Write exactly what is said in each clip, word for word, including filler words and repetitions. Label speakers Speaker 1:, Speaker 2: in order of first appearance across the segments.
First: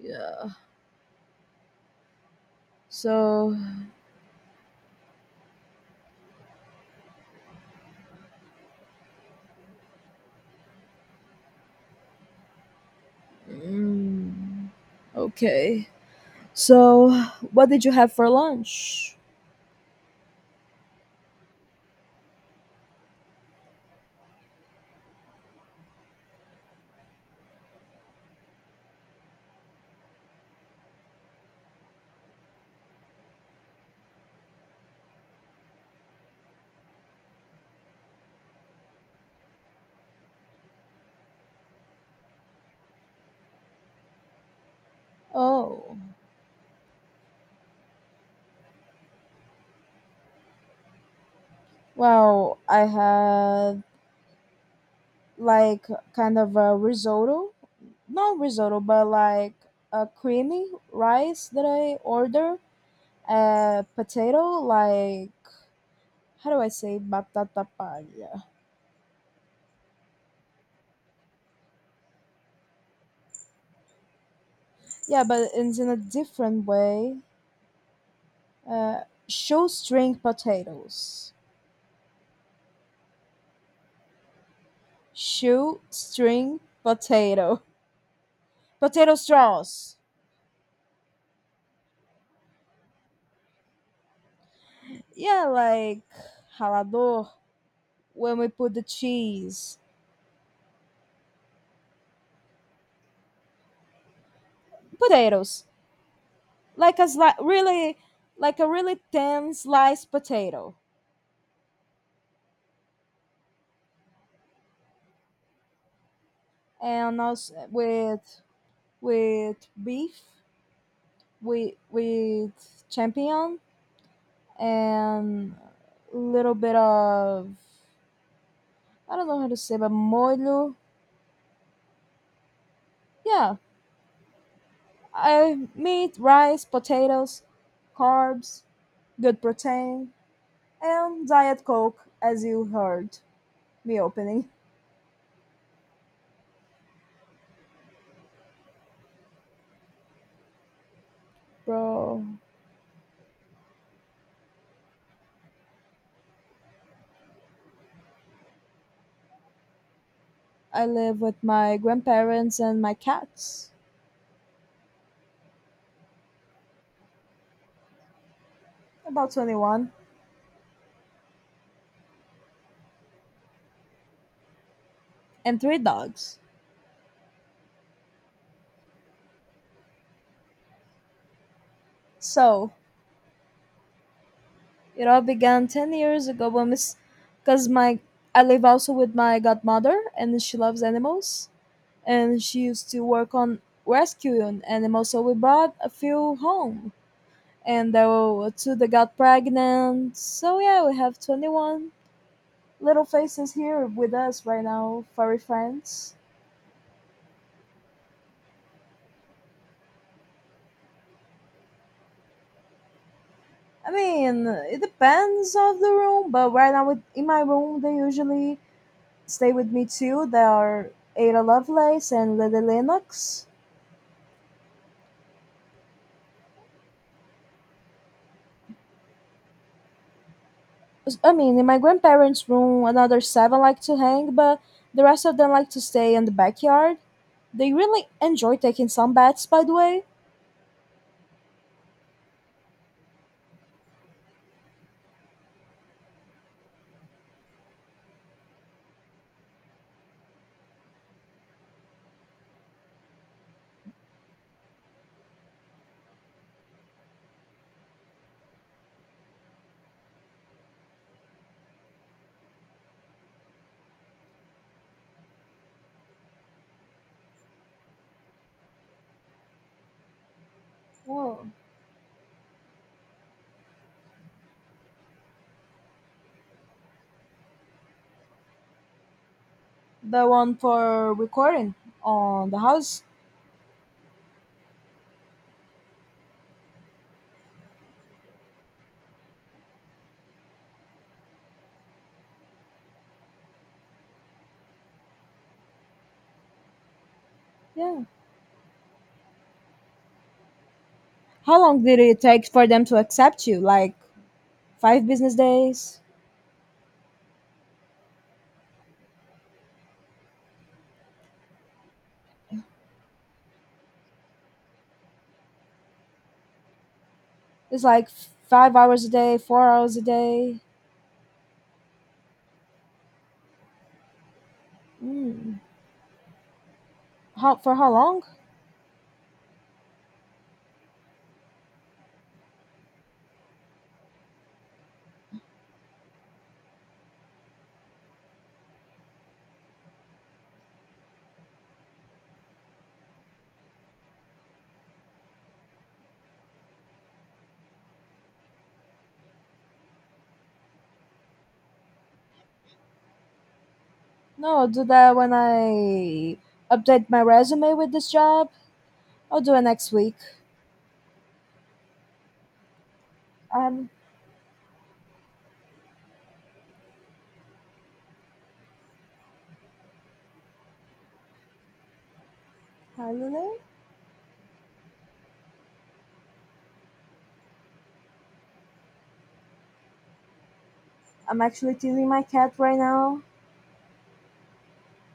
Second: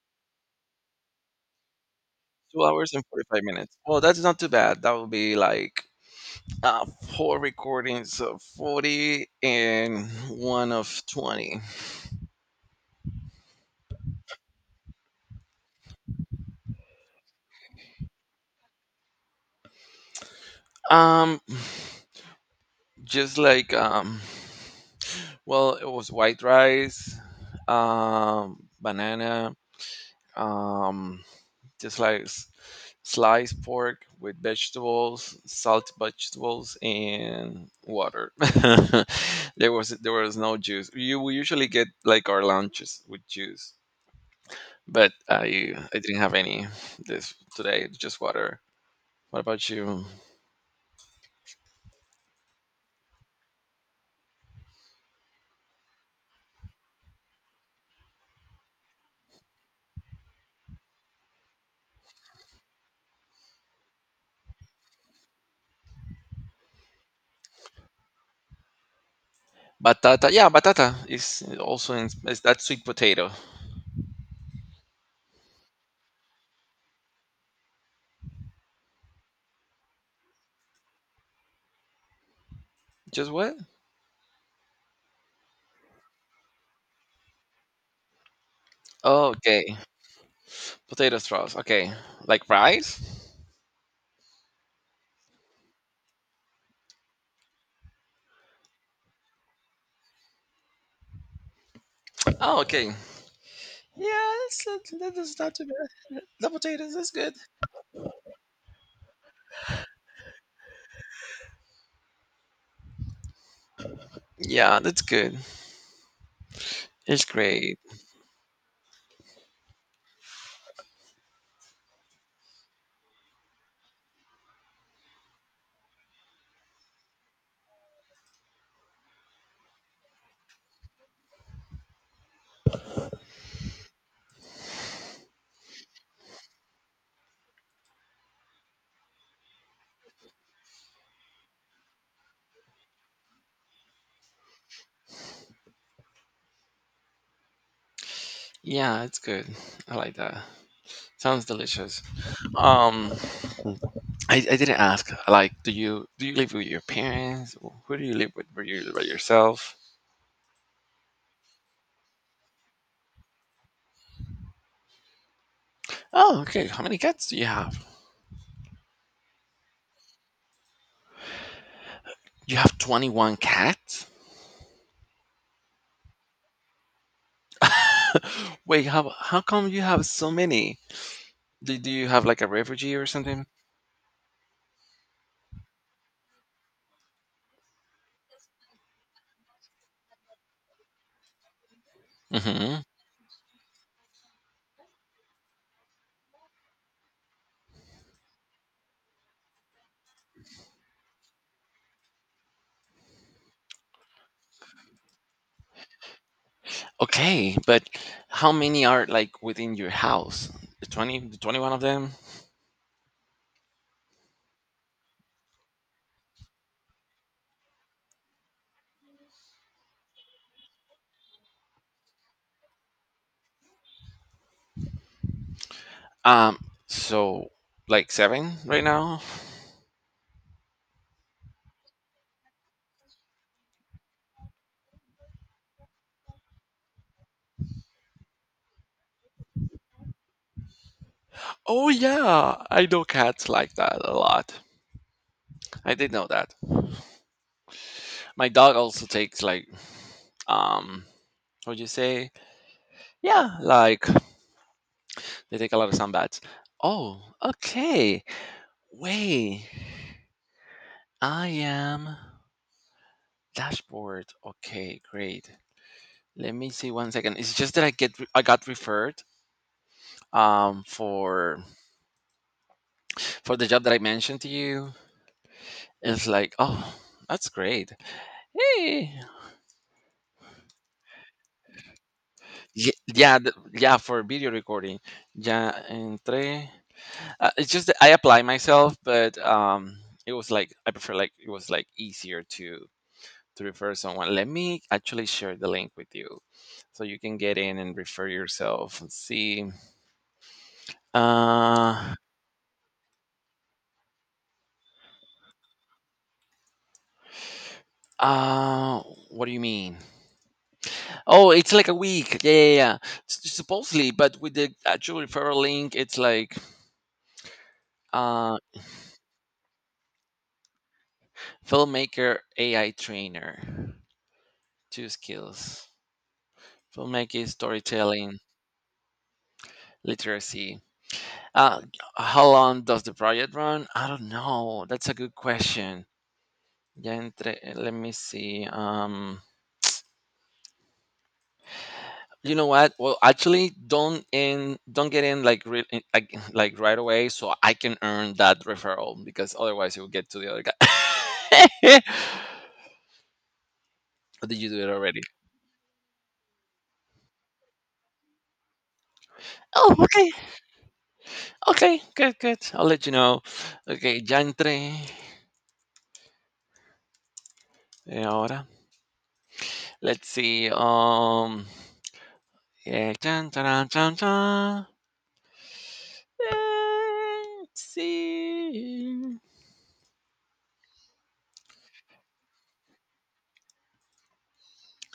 Speaker 1: Yeah.
Speaker 2: Two hours and forty-five
Speaker 1: So,
Speaker 2: minutes. Well, that's not too bad. That would be like uh, four recordings of forty and one of twenty.
Speaker 1: mm, okay. So, what did you have for lunch?
Speaker 2: Um, just like, um, well, it was white rice, um, banana, um, just like s- sliced pork with vegetables, salt vegetables, and water. there was there was no juice. You will usually get like our lunches with juice. But I
Speaker 1: Oh,
Speaker 2: I didn't have any this today. Just water. What about you?
Speaker 1: well, I had like kind of a risotto. Not risotto, but like a creamy rice that I ordered. A potato, like, how do I say batata palha?
Speaker 2: Batata. Yeah, batata is also in. Is that sweet potato?
Speaker 1: Yeah, but it's in a different way. Uh, Shoestring potatoes.
Speaker 2: Just what?
Speaker 1: Shoestring potato. Potato
Speaker 2: Oh, okay.
Speaker 1: straws.
Speaker 2: Potato straws. Okay. Like fries?
Speaker 1: Yeah, like ralador when we put the cheese.
Speaker 2: Oh, okay. Yeah, it's, that is not
Speaker 1: Potatoes.
Speaker 2: too bad. The potatoes,
Speaker 1: Like a
Speaker 2: that's good.
Speaker 1: sli- really, like a really thin sliced potato.
Speaker 2: Yeah, that's good.
Speaker 1: And
Speaker 2: It's
Speaker 1: also
Speaker 2: great.
Speaker 1: with with beef, with with champignon, and a little bit of I don't know how to say, but molho. Yeah, Uh, meat, rice, potatoes, carbs, good protein, and Diet Coke, as you heard me opening.
Speaker 2: Yeah, it's good. I like that. Sounds delicious.
Speaker 1: Bro,
Speaker 2: Um, I, I didn't ask. Like, do you do you live with your parents? Who do you live with? Were you by yourself?
Speaker 1: I live with my grandparents and my cats,
Speaker 2: Oh, okay. How many cats do you have?
Speaker 1: about twenty-one,
Speaker 2: You have twenty-one cats?
Speaker 1: and three dogs.
Speaker 2: Wait, how how come you have so many? Do, do you have like a
Speaker 1: So,
Speaker 2: refugee or something?
Speaker 1: it all began ten years ago when Miss, because my, I live also with my godmother, and she loves animals, and she
Speaker 2: hmm.
Speaker 1: used to work on rescuing animals, so we brought a few home and there were two that got pregnant. So yeah, we have twenty-one little faces here with us right now, furry friends.
Speaker 2: Okay, but how many are like within your house? twenty, the twenty-one of them?
Speaker 1: I mean, it depends of the room, but right now with, in my room they usually stay with me too. They are Ada Lovelace and Lily Lennox.
Speaker 2: Um, so like seven right now?
Speaker 1: I mean, in my grandparents' room, another seven like to hang, but the rest of them like to stay in the backyard. They really enjoy taking some baths, by the way.
Speaker 2: Oh yeah, I know cats like that a lot. I did know that. My dog also takes like um what would you say? Yeah, like they take a lot of sound bites. Oh, okay. Wait, I am dashboard. Okay, great. Let me see one second. It's just that I get I got referred um
Speaker 1: Whoa.
Speaker 2: for for the job that I mentioned to you. It's like oh. That's great. Hey.
Speaker 1: The one for recording on the
Speaker 2: Ye-
Speaker 1: house?
Speaker 2: Yeah, th- yeah, for video recording. Ya entré. Uh, it's just that I apply myself, but um, it was like I prefer like it was like easier to to refer someone. Let me actually share the link with you so you can get in and
Speaker 1: Yeah.
Speaker 2: refer yourself and see.
Speaker 1: How long did
Speaker 2: Uh,
Speaker 1: it take for them to accept you? Like five business days?
Speaker 2: uh, what do you mean? Oh, it's like a week. Yeah, yeah, yeah. S- supposedly, but with the actual referral link, it's like
Speaker 1: It's like
Speaker 2: uh,
Speaker 1: five hours a day, four hours a day.
Speaker 2: filmmaker A I trainer, two
Speaker 1: Mm.
Speaker 2: skills: filmmaking,
Speaker 1: How, for how long?
Speaker 2: storytelling, literacy. Uh, how long does the project run? I don't know. That's a good question. Ya entré, let me see. Um, You know what? Well, actually, don't in don't get in like re, in- like like right away, so I can earn that referral because otherwise it will get to the other guy. Or did
Speaker 1: No, I'll
Speaker 2: you do
Speaker 1: do
Speaker 2: it
Speaker 1: that
Speaker 2: already?
Speaker 1: when I update my resume with this job. I'll do it next
Speaker 2: Oh,
Speaker 1: week.
Speaker 2: okay, okay, good, good. I'll let you know.
Speaker 1: Um,
Speaker 2: Okay, ya entré. Eh, Ahora, let's see. Um, yeah, chan,
Speaker 1: Hello?
Speaker 2: chan, chan, chan. Eh, let's see.
Speaker 1: I'm actually teasing my cat right now.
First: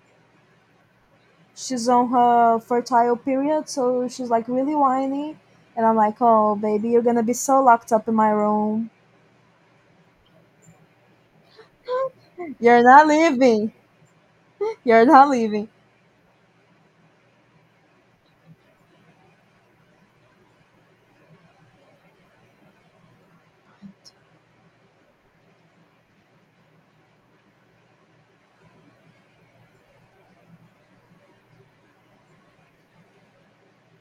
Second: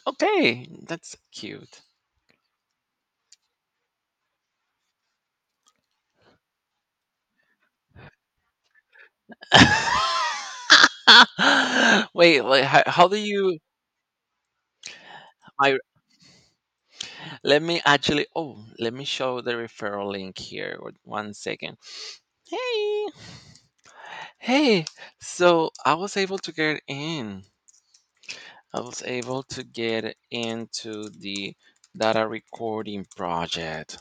Speaker 2: Okay, that's cute.
Speaker 1: She's on her fertile period, so she's like really whiny. And I'm like, oh, baby, you're gonna be so locked up in my room.
Speaker 2: Wait, like
Speaker 1: You're
Speaker 2: how, how
Speaker 1: not
Speaker 2: do you?
Speaker 1: leaving. You're not leaving.
Speaker 2: I, let me actually, oh let me show the referral link here. Wait, one second. Hey. Hey. So I was able to get in. I was able to get into the data recording project.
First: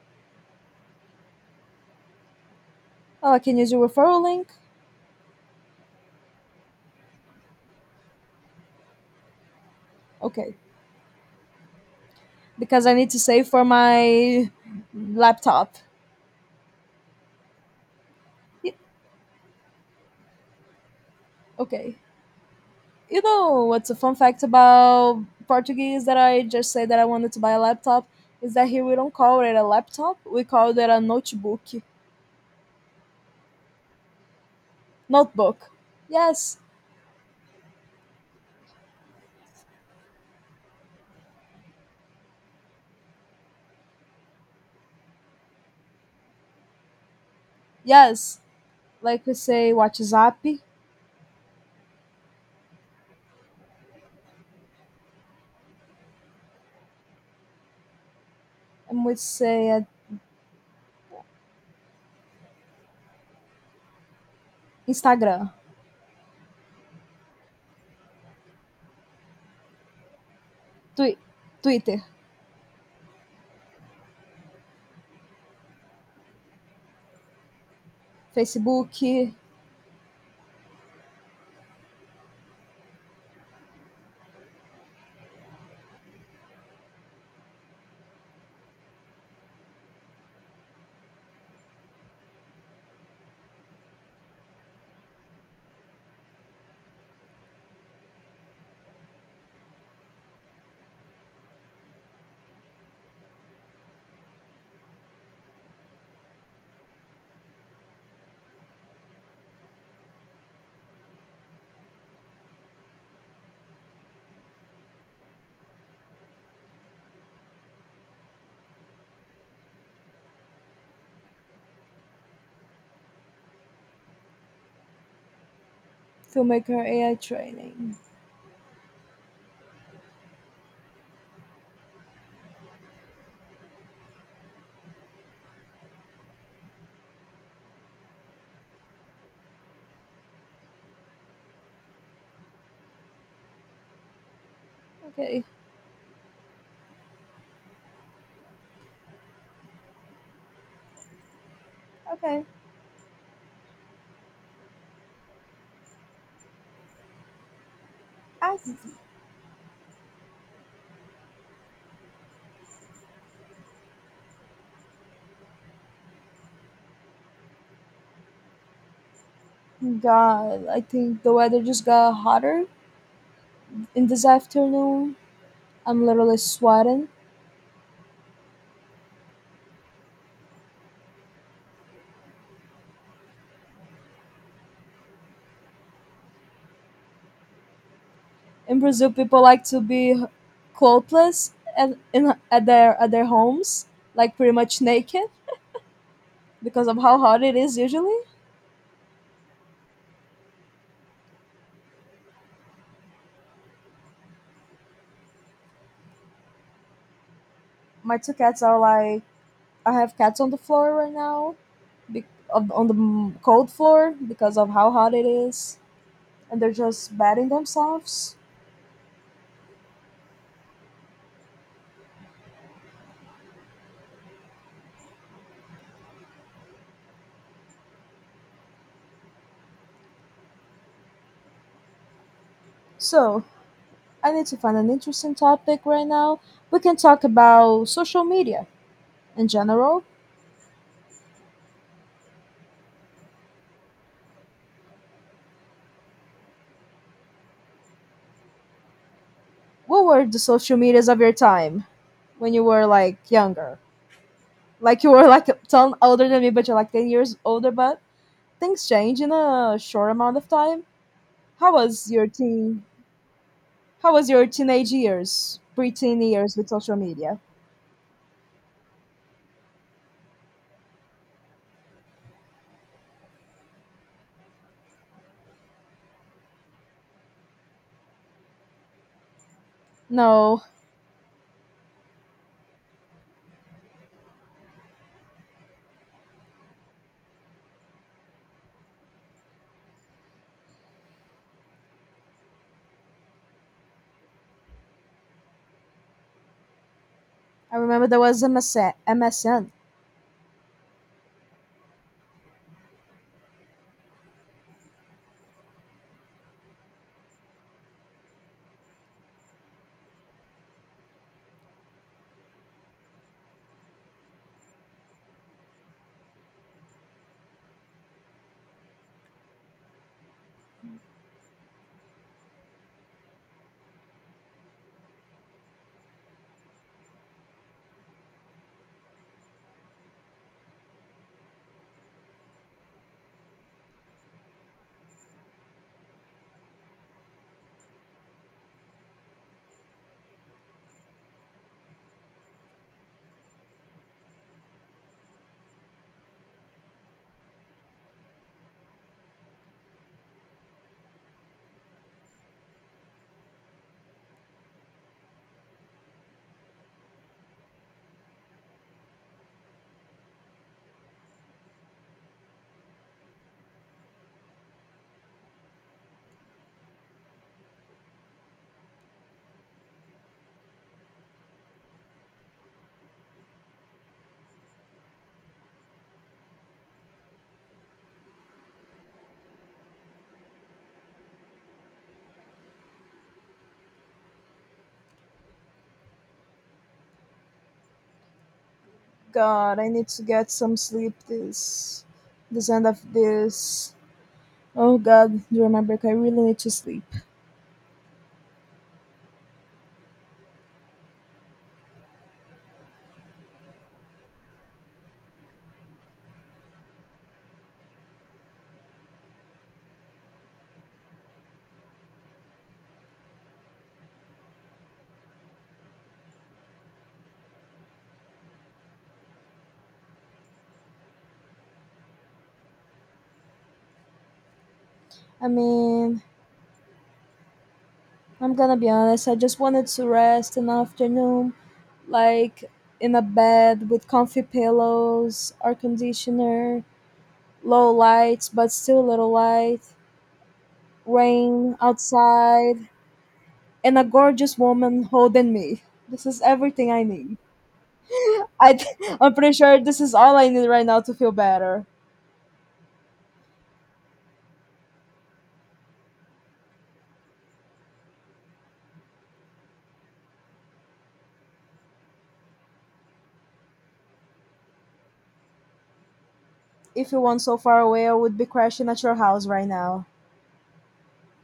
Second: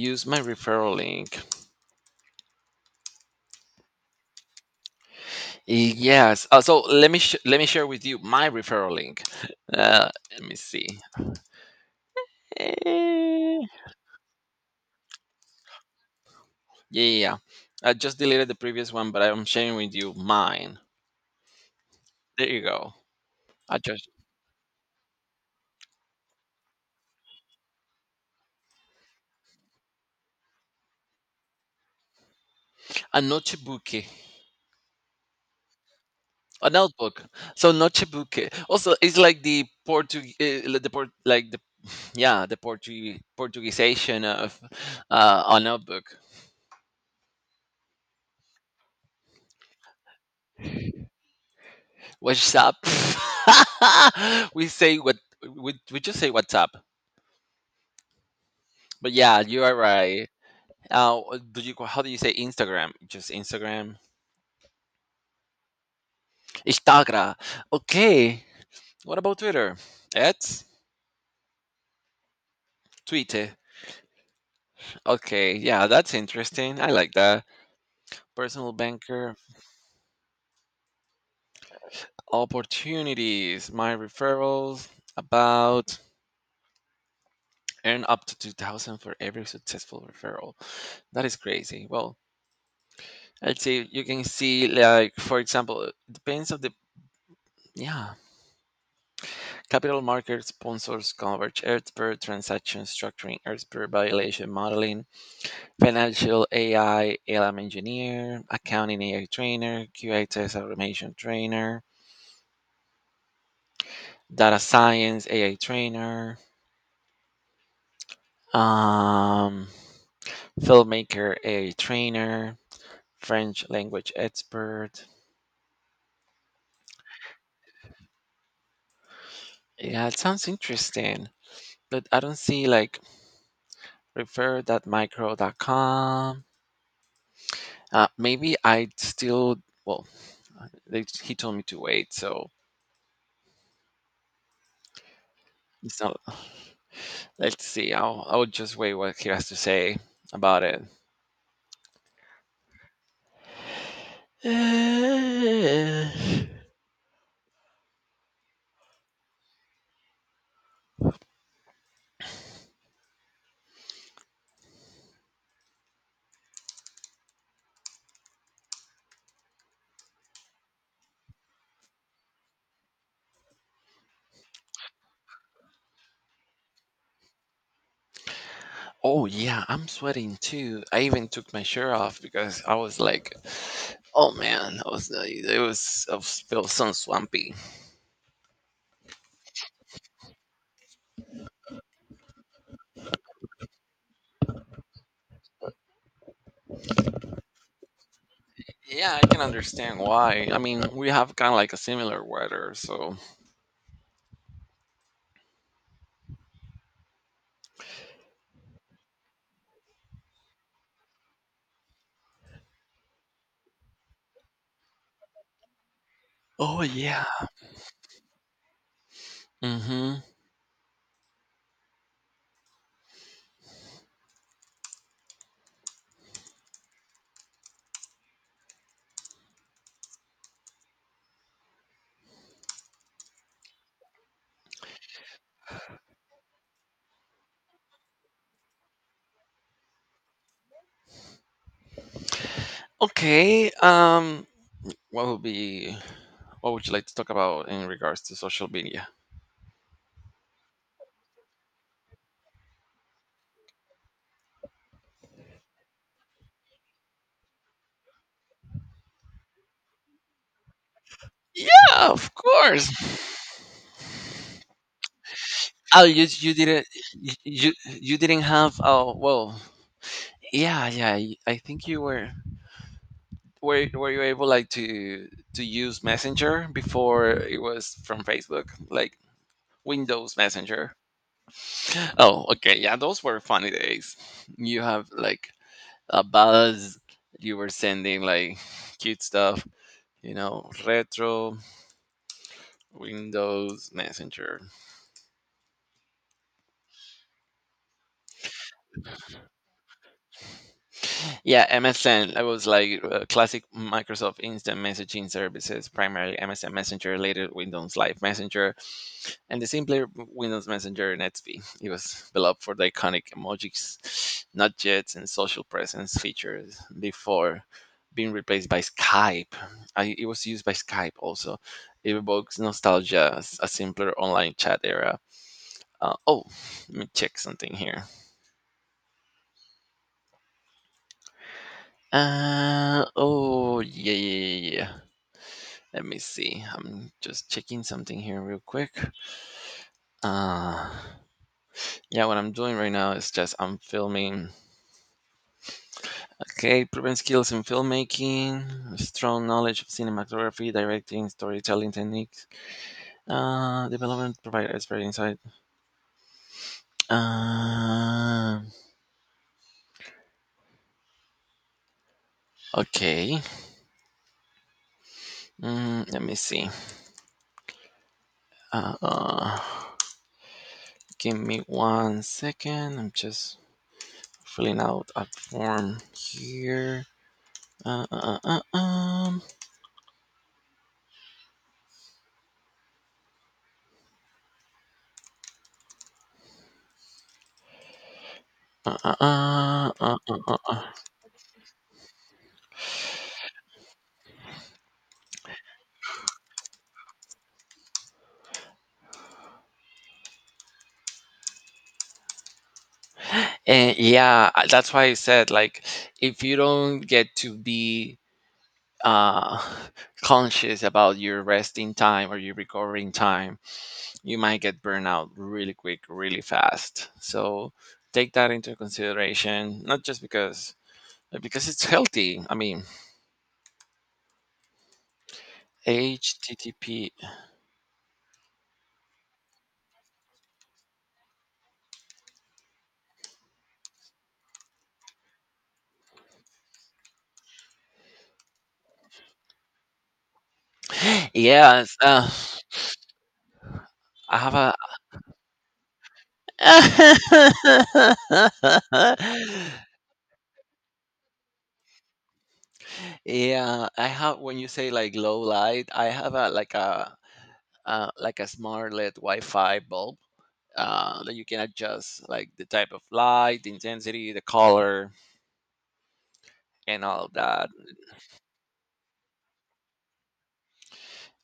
Speaker 2: Use my referral link.
Speaker 1: Oh, I can use your referral link?
Speaker 2: Yes. Uh, so let me sh- let me share with you my referral link. Uh, let
Speaker 1: Okay.
Speaker 2: me see.
Speaker 1: Because I need to save
Speaker 2: Eh,
Speaker 1: for my laptop.
Speaker 2: Yeah, yeah, yeah. I just deleted the
Speaker 1: Y-
Speaker 2: previous one, but I'm sharing with you mine.
Speaker 1: Okay.
Speaker 2: There you go.
Speaker 1: You know
Speaker 2: I
Speaker 1: what's a
Speaker 2: just
Speaker 1: fun fact about Portuguese that I just said that I wanted to buy a laptop? Is that here we don't call it a laptop, we call it a notebook.
Speaker 2: a notebook,
Speaker 1: Notebook. Yes.
Speaker 2: a notebook. So notebook. Also, it's like the Portuguese, the port, like the yeah, the Portuguese Portuguesization of uh, a notebook.
Speaker 1: Yes. Like we say WhatsApp,
Speaker 2: What's up? we say what, we we just say what's up.
Speaker 1: and
Speaker 2: But
Speaker 1: we
Speaker 2: yeah, you
Speaker 1: say
Speaker 2: are
Speaker 1: uh,
Speaker 2: right. Uh, do you how do you say Instagram? Just Instagram.
Speaker 1: Instagram,
Speaker 2: Instagram. Okay. What about Twitter? At
Speaker 1: Twi- Twitter,
Speaker 2: Twitter. Okay, yeah, that's interesting. I like that. Personal
Speaker 1: Facebook,
Speaker 2: banker opportunities. My referrals about earn up to two thousand for every successful referral. That is crazy. Well, let's see. You can see like for example, it depends on the yeah, capital market sponsors coverage, earth per transaction structuring, earth per violation modeling, financial A I, L M engineer, accounting AI trainer, Q A test automation trainer, data science A I trainer, um, filmmaker A I trainer, French language expert.
Speaker 1: filmmaker A I training.
Speaker 2: Yeah, it sounds interesting, but I don't see like refer.micro dot com. Uh, maybe I still, well, they, he told me to wait, so
Speaker 1: Okay,
Speaker 2: it's not, let's see. I'll, I'll just wait what he has to say about it.
Speaker 1: okay.
Speaker 2: Uh,
Speaker 1: I got. I think the weather just got hotter in this afternoon. I'm literally sweating.
Speaker 2: oh yeah, I'm sweating too. I even took my shirt off because I was like, oh man, I was uh, it was I was- felt so swampy.
Speaker 1: In Brazil, people like to be clothless at in at their at their homes, like pretty much naked because of how hot it is usually.
Speaker 2: Yeah, I can understand why. I mean, we have kind of like a similar weather, so.
Speaker 1: My two cats are like, I have cats on the floor right now, be- on on the m- cold floor because of how hot it is, and they're
Speaker 2: Oh
Speaker 1: just
Speaker 2: yeah.
Speaker 1: batting themselves.
Speaker 2: Mhm.
Speaker 1: So I need to find an interesting topic right now. We can talk about social media in general.
Speaker 2: Okay. Um, what would be what would you like to talk about in regards to social media?
Speaker 1: What were the social medias of your time when you were like younger? Like you were like a ton older than me, but you're like ten years older. But things change in a short amount of time. How
Speaker 2: Yeah,
Speaker 1: was your
Speaker 2: of
Speaker 1: teen
Speaker 2: course.
Speaker 1: How was your teenage years,
Speaker 2: Oh,
Speaker 1: pre-teen
Speaker 2: you you
Speaker 1: years with
Speaker 2: didn't
Speaker 1: social
Speaker 2: you
Speaker 1: media?
Speaker 2: you you didn't have, oh well, yeah, yeah. y- I think you were, were were you able like to to use Messenger before it was from Facebook, like Windows
Speaker 1: No,
Speaker 2: Messenger. Oh, okay. Yeah, those were funny days. You have like a buzz. You were sending like cute stuff. You know, retro Windows Messenger.
Speaker 1: I remember there was M S N. M S N.
Speaker 2: Yeah, M S N. I was like uh, classic Microsoft instant messaging services, primarily M S N Messenger, later Windows Live Messenger. And the simpler Windows Messenger Netsby. It was developed for the iconic emojis, not jets, and social presence features before being replaced by Skype. I, it was used by Skype also. It evokes nostalgia, as a simpler online chat era. Uh, oh, let me check something here. Uh, oh, yeah, yeah, yeah. yeah. Let me see. I'm just checking something here real quick. Uh, yeah, what I'm doing right now is just I'm filming. Okay, proven skills in filmmaking, strong knowledge of cinematography, directing, storytelling techniques, uh, development provider expert insight. Uh, okay, mm, let me see. Uh, uh, give me one second. I'm just filling out a form here. Uh, uh, uh, uh, um, uh, uh,
Speaker 1: God, I
Speaker 2: uh,
Speaker 1: need
Speaker 2: uh,
Speaker 1: to
Speaker 2: uh,
Speaker 1: get
Speaker 2: uh,
Speaker 1: some
Speaker 2: uh.
Speaker 1: sleep this this end of this. Oh God, do you remember? I really need to sleep.
Speaker 2: And yeah, I- that's why I said like if you don't get to be uh, conscious about your resting time or your recovering time, you might get burnout really quick, really fast. So take that into consideration, not just because but because it's healthy. I mean,
Speaker 1: I mean,
Speaker 2: H T T P.
Speaker 1: I'm gonna be honest, I just wanted to rest an afternoon, like in a bed with comfy pillows, air conditioner, low lights, but still a little light, rain
Speaker 2: Yes, uh,
Speaker 1: outside, and a
Speaker 2: I have
Speaker 1: gorgeous
Speaker 2: a.
Speaker 1: woman holding me. This is everything I need. I th- I'm pretty sure this is all I need right now to feel better.
Speaker 2: yeah, I have. When you say like low light, I have a like a uh, like a smart L E D Wi-Fi bulb uh, that you can adjust like the type of light, the intensity, the color, and
Speaker 1: If you
Speaker 2: all
Speaker 1: weren't so
Speaker 2: that.
Speaker 1: far away, I would be crashing at your house right now.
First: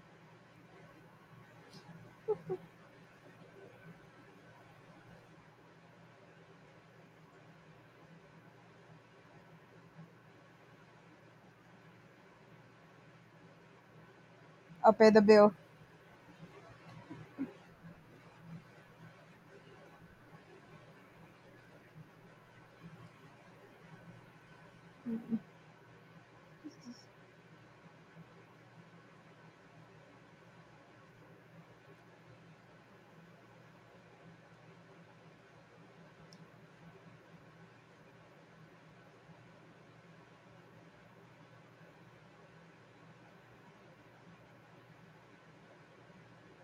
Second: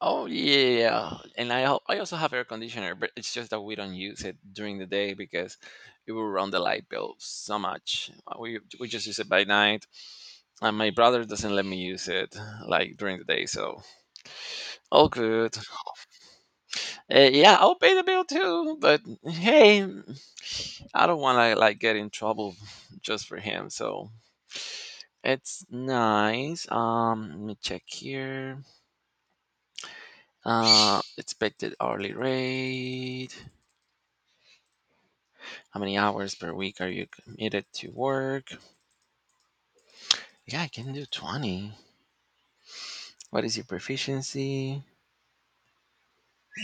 Speaker 2: Oh yeah, and I al- I also have air conditioner, but it's just that we don't use it during the day because it will run the light bill so much. Uh, We we just use it by night, and my brother doesn't let me use it like during the day, so
Speaker 1: i
Speaker 2: all
Speaker 1: pay the bill.
Speaker 2: good. Uh, yeah, I'll pay the bill too, but hey, I don't want to like get in trouble just for him, so it's nice. Um, let me check here. Uh, expected hourly rate. How many hours per week are you committed to work? Yeah, I can do twenty. What is your proficiency?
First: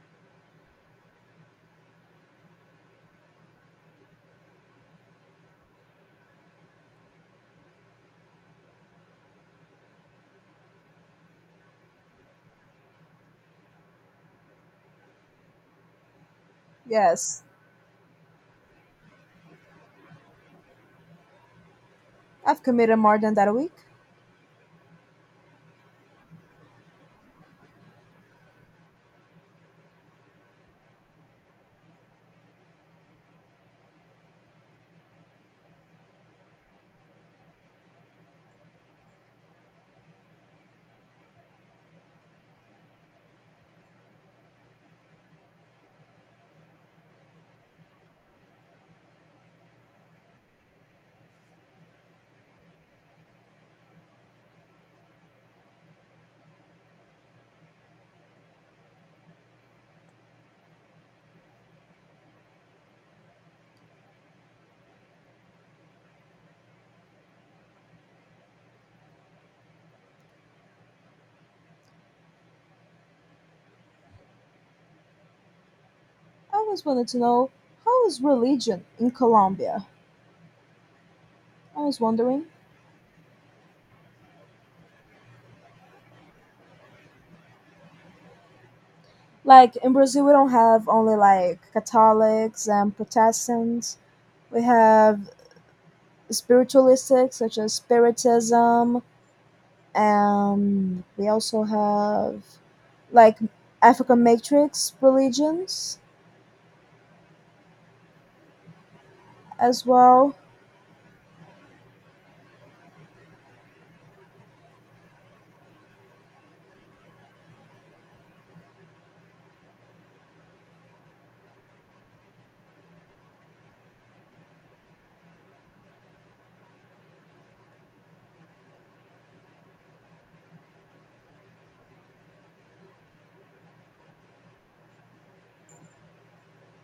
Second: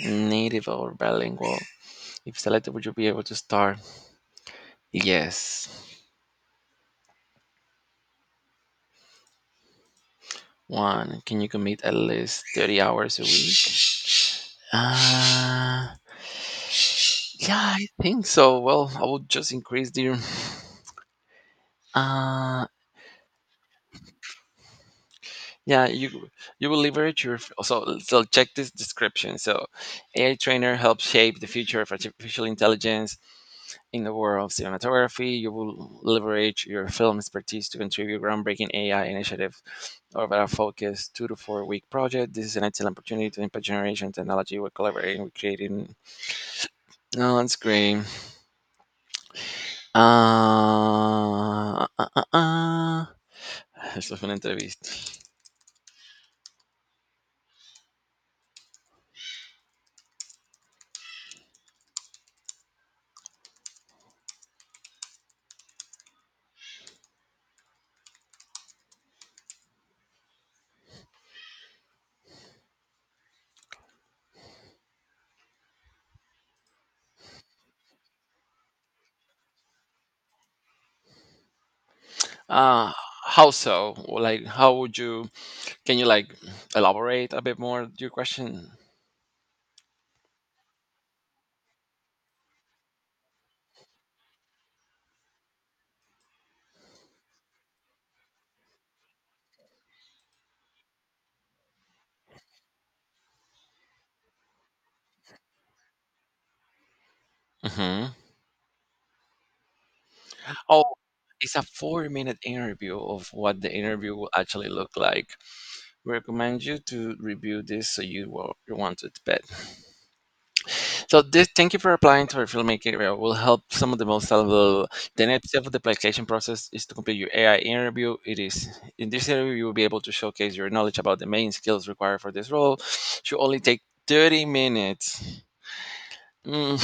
Speaker 2: Native or bilingual? If selected, would you be able to start? Yes. One, can you commit at least thirty hours a week? Uh,
Speaker 1: Yes,
Speaker 2: yeah, I think so. Well, I will just increase the.
Speaker 1: I've
Speaker 2: Uh,
Speaker 1: committed more than that a week.
Speaker 2: Yeah, you you will leverage your f- so so check this description. So, A I trainer helps shape the future of artificial intelligence in the world of cinematography. You will leverage your film expertise to contribute groundbreaking A I initiative over a focused two to four week project. This is an excellent opportunity to impact generation technology. We're collaborating, we're creating. No, that's great. Uh, uh, uh, uh. Eso fue una entrevista.
Speaker 1: I always wanted to know, how is religion in Colombia? I was wondering.
Speaker 2: Uh, how so? Like, how would you? Can you like elaborate a bit more your question?
Speaker 1: Like in Brazil, we don't have only like Catholics and Protestants. We have spiritualistics such as Spiritism, and we also have like African matrix religions.
Speaker 2: Hmm.
Speaker 1: as well.
Speaker 2: Oh, it's a four-minute interview of what the interview will actually look like. We recommend you to review this so you will you want to bet. So this, thank you for applying to our filmmaking area. Will help some of the most valuable. The next step of the application process is to complete your A I interview. It is in this interview you will be able to showcase your knowledge about the main skills required for this role. Should only take thirty minutes. Mm.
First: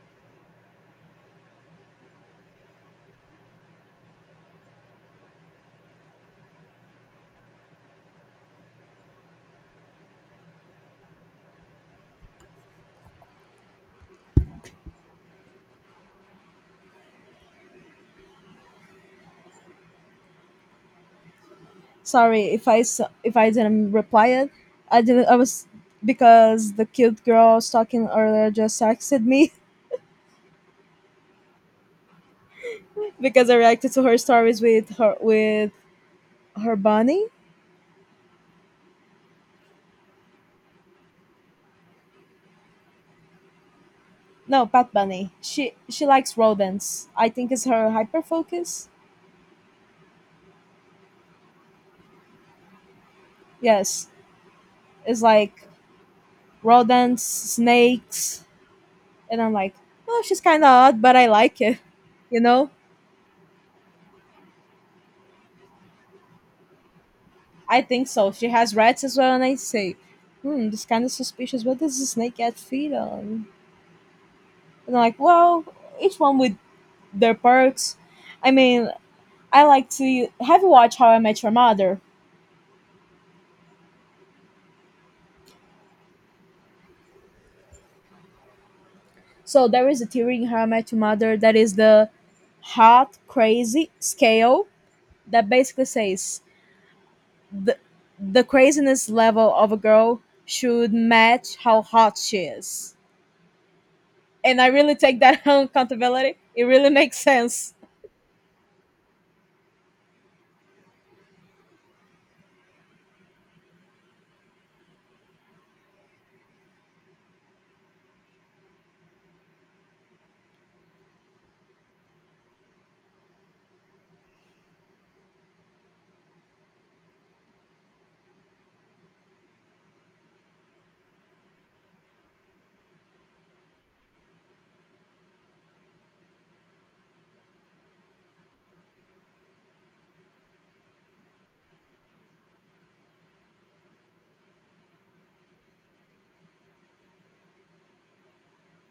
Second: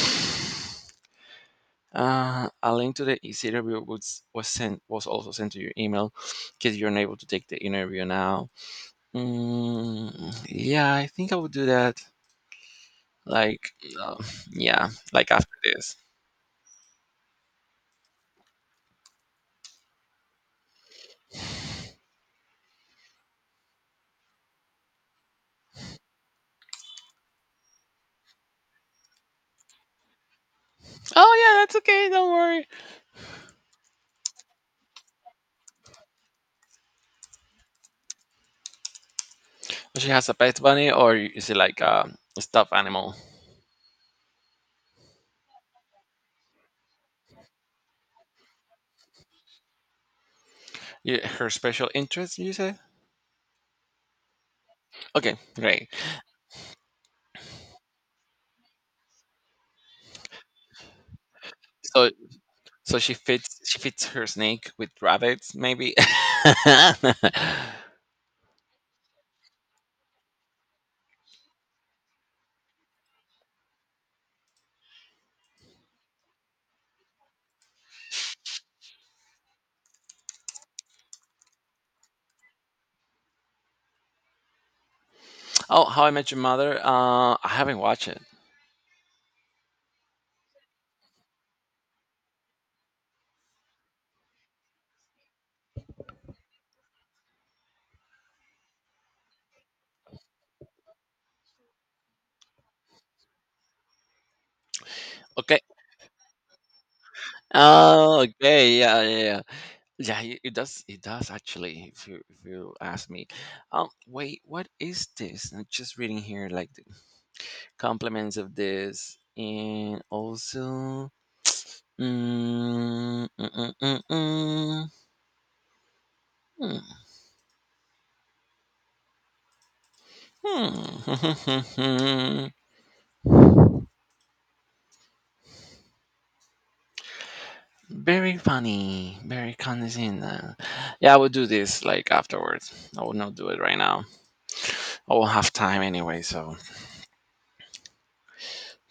Speaker 2: Uh, a link to the easy interview was, was sent, was also sent to your email because you're unable to take the interview now. Mm, yeah, I think I would do that. Like, um, yeah, like after this.
Speaker 1: Sorry if I s- if I didn't reply it. I didn't. I was because the cute girl I was talking earlier just texted me
Speaker 2: Oh yeah, that's okay. Don't worry.
Speaker 1: because I reacted to her stories with her with her bunny.
Speaker 2: She has a pet bunny, or is it like um, a stuffed animal?
Speaker 1: No, Pat Bunny. She she likes rodents. I think it's her hyper focus.
Speaker 2: Yeah, her special interest, you say?
Speaker 1: Yes, it's
Speaker 2: Okay,
Speaker 1: like
Speaker 2: great.
Speaker 1: rodents, snakes, and I'm like, oh, she's kind of odd, but I like it.
Speaker 2: So,
Speaker 1: You know?
Speaker 2: so she fits she fits her snake with rabbits, maybe. oh,
Speaker 1: I think so. She has rats as well, and I say, hmm, this kind of suspicious. What does the snake get feed on? And I'm like, well, each one with their perks. I mean, I like to, have you watched How I Met Your Mother?
Speaker 2: How I Met Your Mother. Uh, I haven't watched it.
Speaker 1: So there is a theory in How I Met Your Mother that is the hot crazy scale that basically says the the craziness level of a girl should match how hot she is. And I really take that
Speaker 2: Okay.
Speaker 1: on accountability. It really makes sense.
Speaker 2: Oh, okay. Yeah, yeah, yeah. Yeah, it it does. It does actually. If you if you ask me, um, wait, what is this? I'm just reading here, like the compliments of this, and also, mm, mm, mm, mm, mm, hmm, hmm. very funny, very condescending. Yeah, I will do this like afterwards. I will not do it right now. I will have time anyway, so.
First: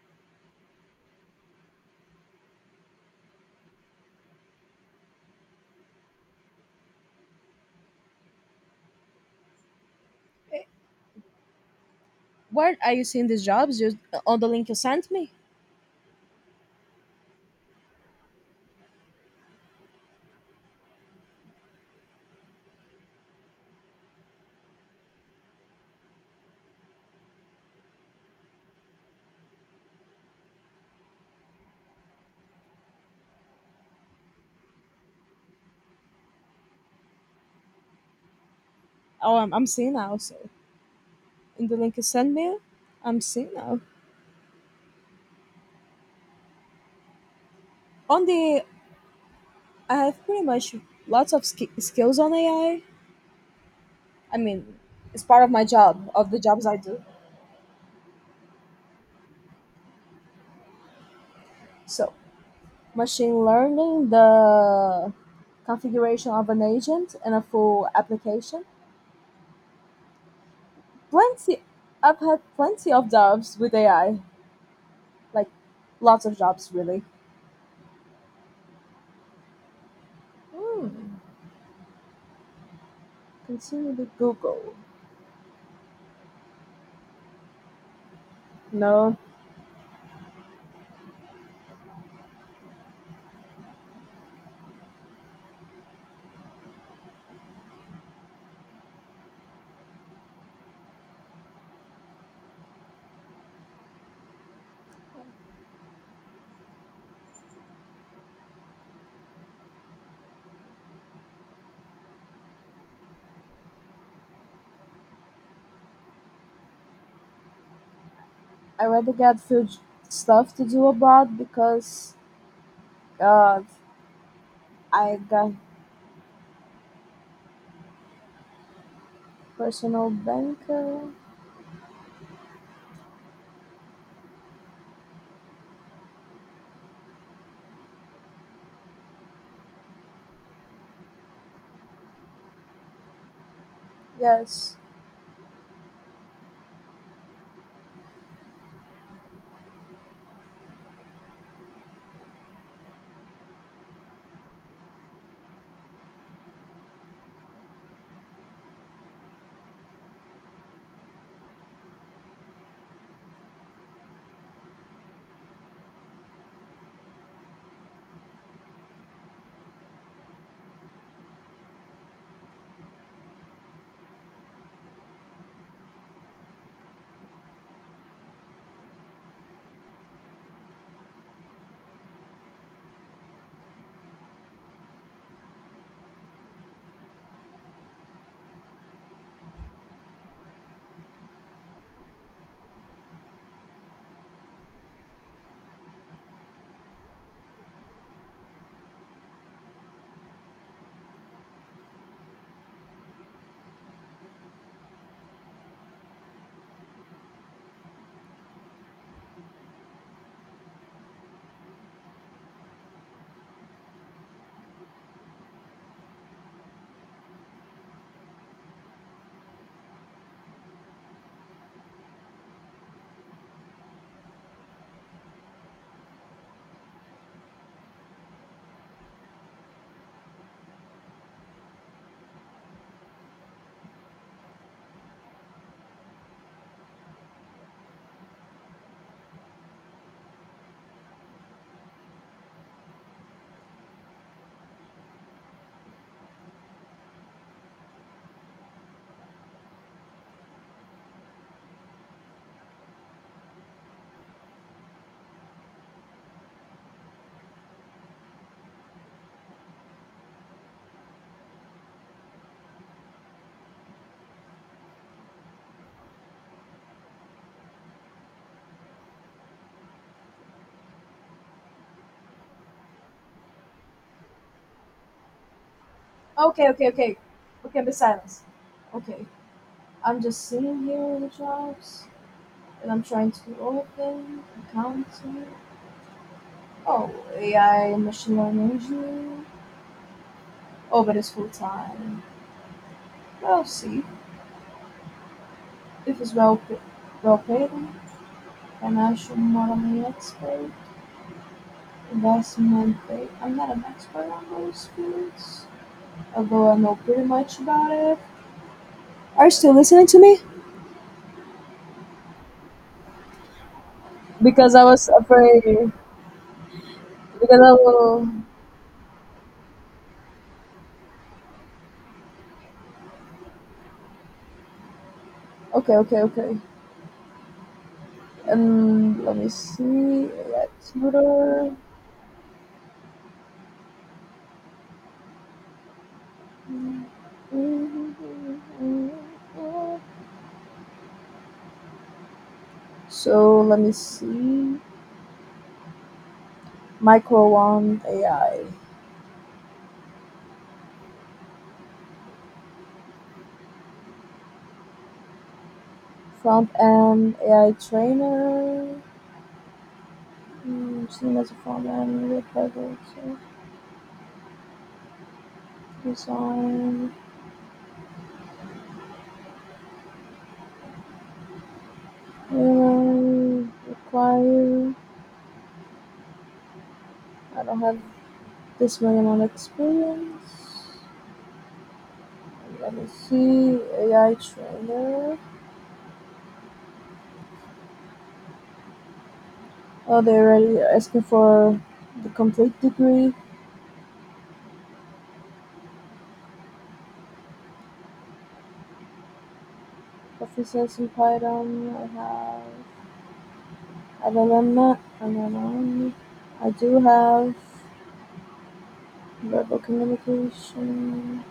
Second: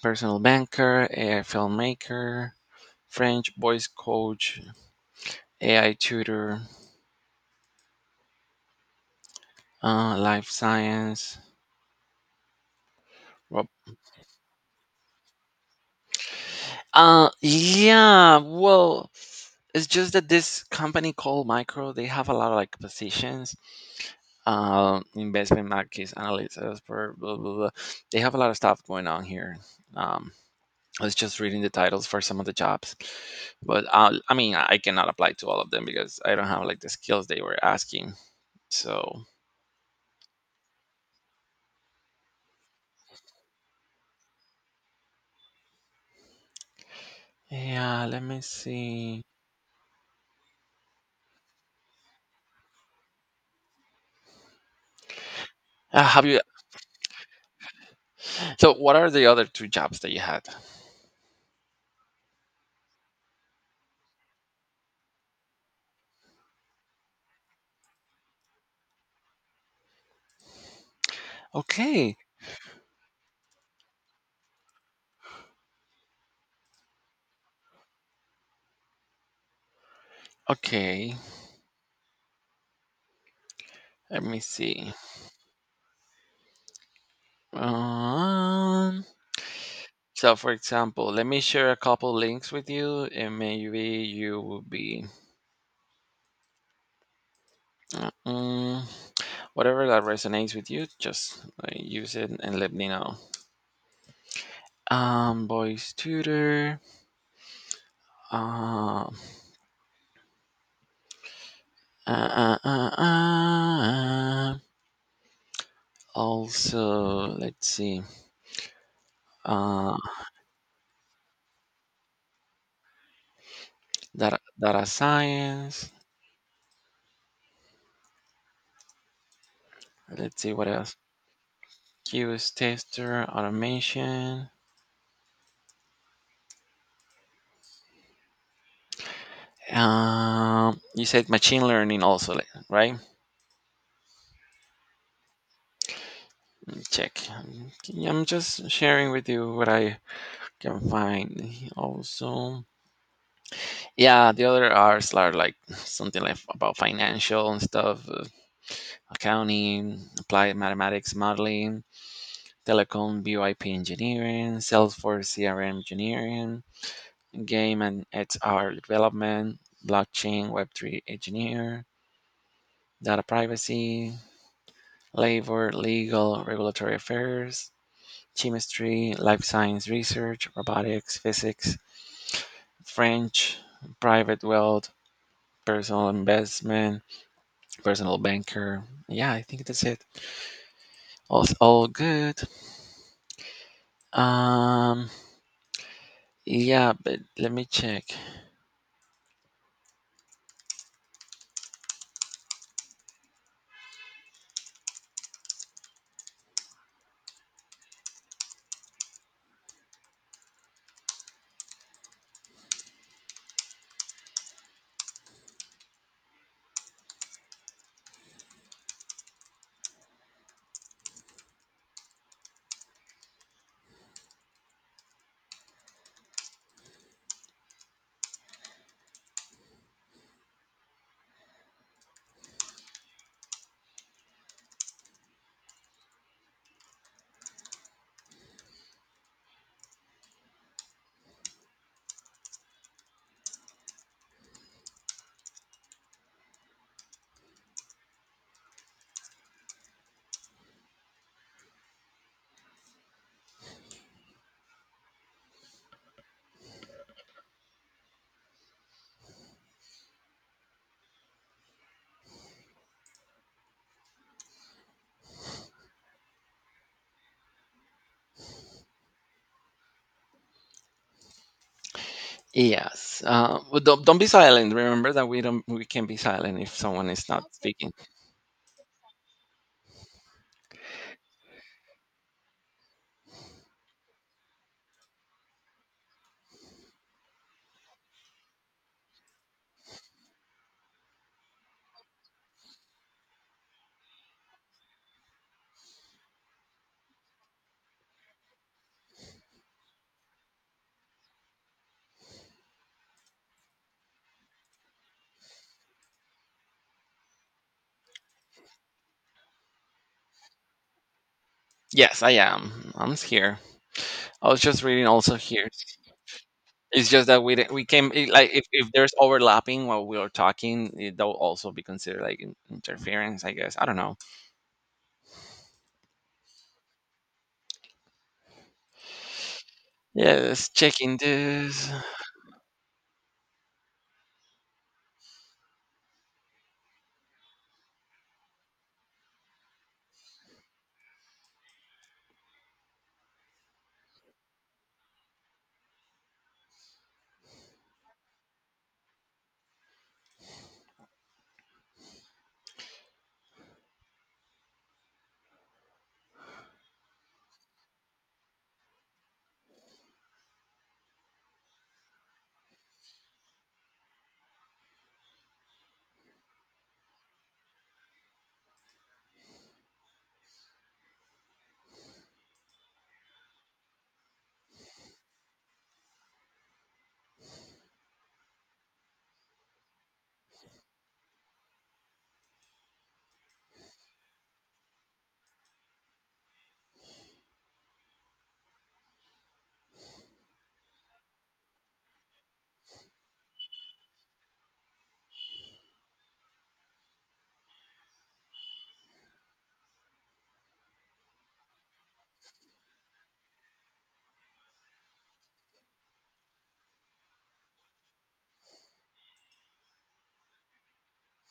Speaker 2: Personal banker, A I filmmaker, French voice coach, A I tutor, uh, life
Speaker 1: Eh,
Speaker 2: science.
Speaker 1: Where are you seeing these
Speaker 2: Rob-
Speaker 1: jobs? You, on the link you sent me?
Speaker 2: Uh, yeah, well, it's just that this company called Micro, they have a lot of like positions, um, investment markets, analysts, expert, blah, blah, blah. They have a lot of stuff going on here. Um, I was just reading the titles for some of the jobs, but uh, I mean, I cannot apply to all of them because I don't have like the skills they were asking. So.
Speaker 1: Oh, I'm, I'm seeing now. So in the link you sent me, I'm seeing now.
Speaker 2: Yeah, let
Speaker 1: On
Speaker 2: me
Speaker 1: the,
Speaker 2: see.
Speaker 1: I have pretty much lots of sk- skills on A I. I mean, it's part of my
Speaker 2: Ah,
Speaker 1: job,
Speaker 2: have
Speaker 1: of
Speaker 2: you?
Speaker 1: the jobs I do.
Speaker 2: So, what are the other two jobs that you had?
Speaker 1: So, machine learning, the configuration of an agent and a full application. Plenty,
Speaker 2: Okay,
Speaker 1: I've had plenty of jobs with A I, like lots of jobs, really. Hmm.
Speaker 2: okay.
Speaker 1: Continue with
Speaker 2: Let me
Speaker 1: Google.
Speaker 2: see. Um,
Speaker 1: No,
Speaker 2: so, for example, let me share a couple links with you, and maybe you will be uh, mm, whatever that resonates with you. Just uh, use it and let me know. Um, voice tutor. Um, uh, uh, uh, uh. uh, Also, let's see.
Speaker 1: I rather get few j-
Speaker 2: uh,
Speaker 1: stuff to do abroad because uh,
Speaker 2: data, data
Speaker 1: I got
Speaker 2: science.
Speaker 1: personal
Speaker 2: Let's see what else.
Speaker 1: banker.
Speaker 2: Q S tester, automation. Um, you said machine learning also, like, right?
Speaker 1: Yes.
Speaker 2: Let me check. Yeah, I'm just sharing with you what I can find. Also, yeah, the other R's are like something like about financial and stuff, uh, accounting, applied mathematics modeling, telecom, VoIP engineering, Salesforce C R M engineering, game and it's X R development, blockchain, web three engineer, data privacy, labor, legal, regulatory affairs, chemistry, life science research, robotics, physics, French, private wealth, personal investment, personal banker. Yeah, I think that's it. All, all good. Um, yeah, but let me check. Yes. Uh, but don't, don't be silent. Remember that we don't we can be silent
Speaker 1: Okay,
Speaker 2: if
Speaker 1: okay,
Speaker 2: someone
Speaker 1: okay.
Speaker 2: is not
Speaker 1: We can
Speaker 2: speaking.
Speaker 1: be silence. Okay. I'm just sitting here with the jobs that I'm trying to open, accounting. Oh, A I and machine learning engineering. Oh, but it's full time. We'll see if it's well pa- well paid. Financial modeling expert, investment. Ba- I'm not an expert on those fields, although I know pretty much about it. Are you still listening to me?
Speaker 2: Yes, I am. I'm here. I was
Speaker 1: Because
Speaker 2: just
Speaker 1: I
Speaker 2: reading
Speaker 1: was
Speaker 2: also here.
Speaker 1: afraid.
Speaker 2: It's just that we
Speaker 1: Because
Speaker 2: did
Speaker 1: I
Speaker 2: we came
Speaker 1: will.
Speaker 2: it- like if, if there's overlapping while we are talking, it, that will also be considered like in, interference, I guess. I don't know.
Speaker 1: Okay, okay, okay. And let me see.
Speaker 2: Yeah, let's
Speaker 1: Let's
Speaker 2: checking
Speaker 1: Twitter.
Speaker 2: this.
Speaker 1: So let me see. Micro One A I. Front end A I trainer. Mm, seen as a front end with project design. Um, require. I don't have this million on experience. Let me see. A I trainer. Oh, they're already asking for the complete degree. Officers in Python. I have I don't know I don't know I do have verbal communication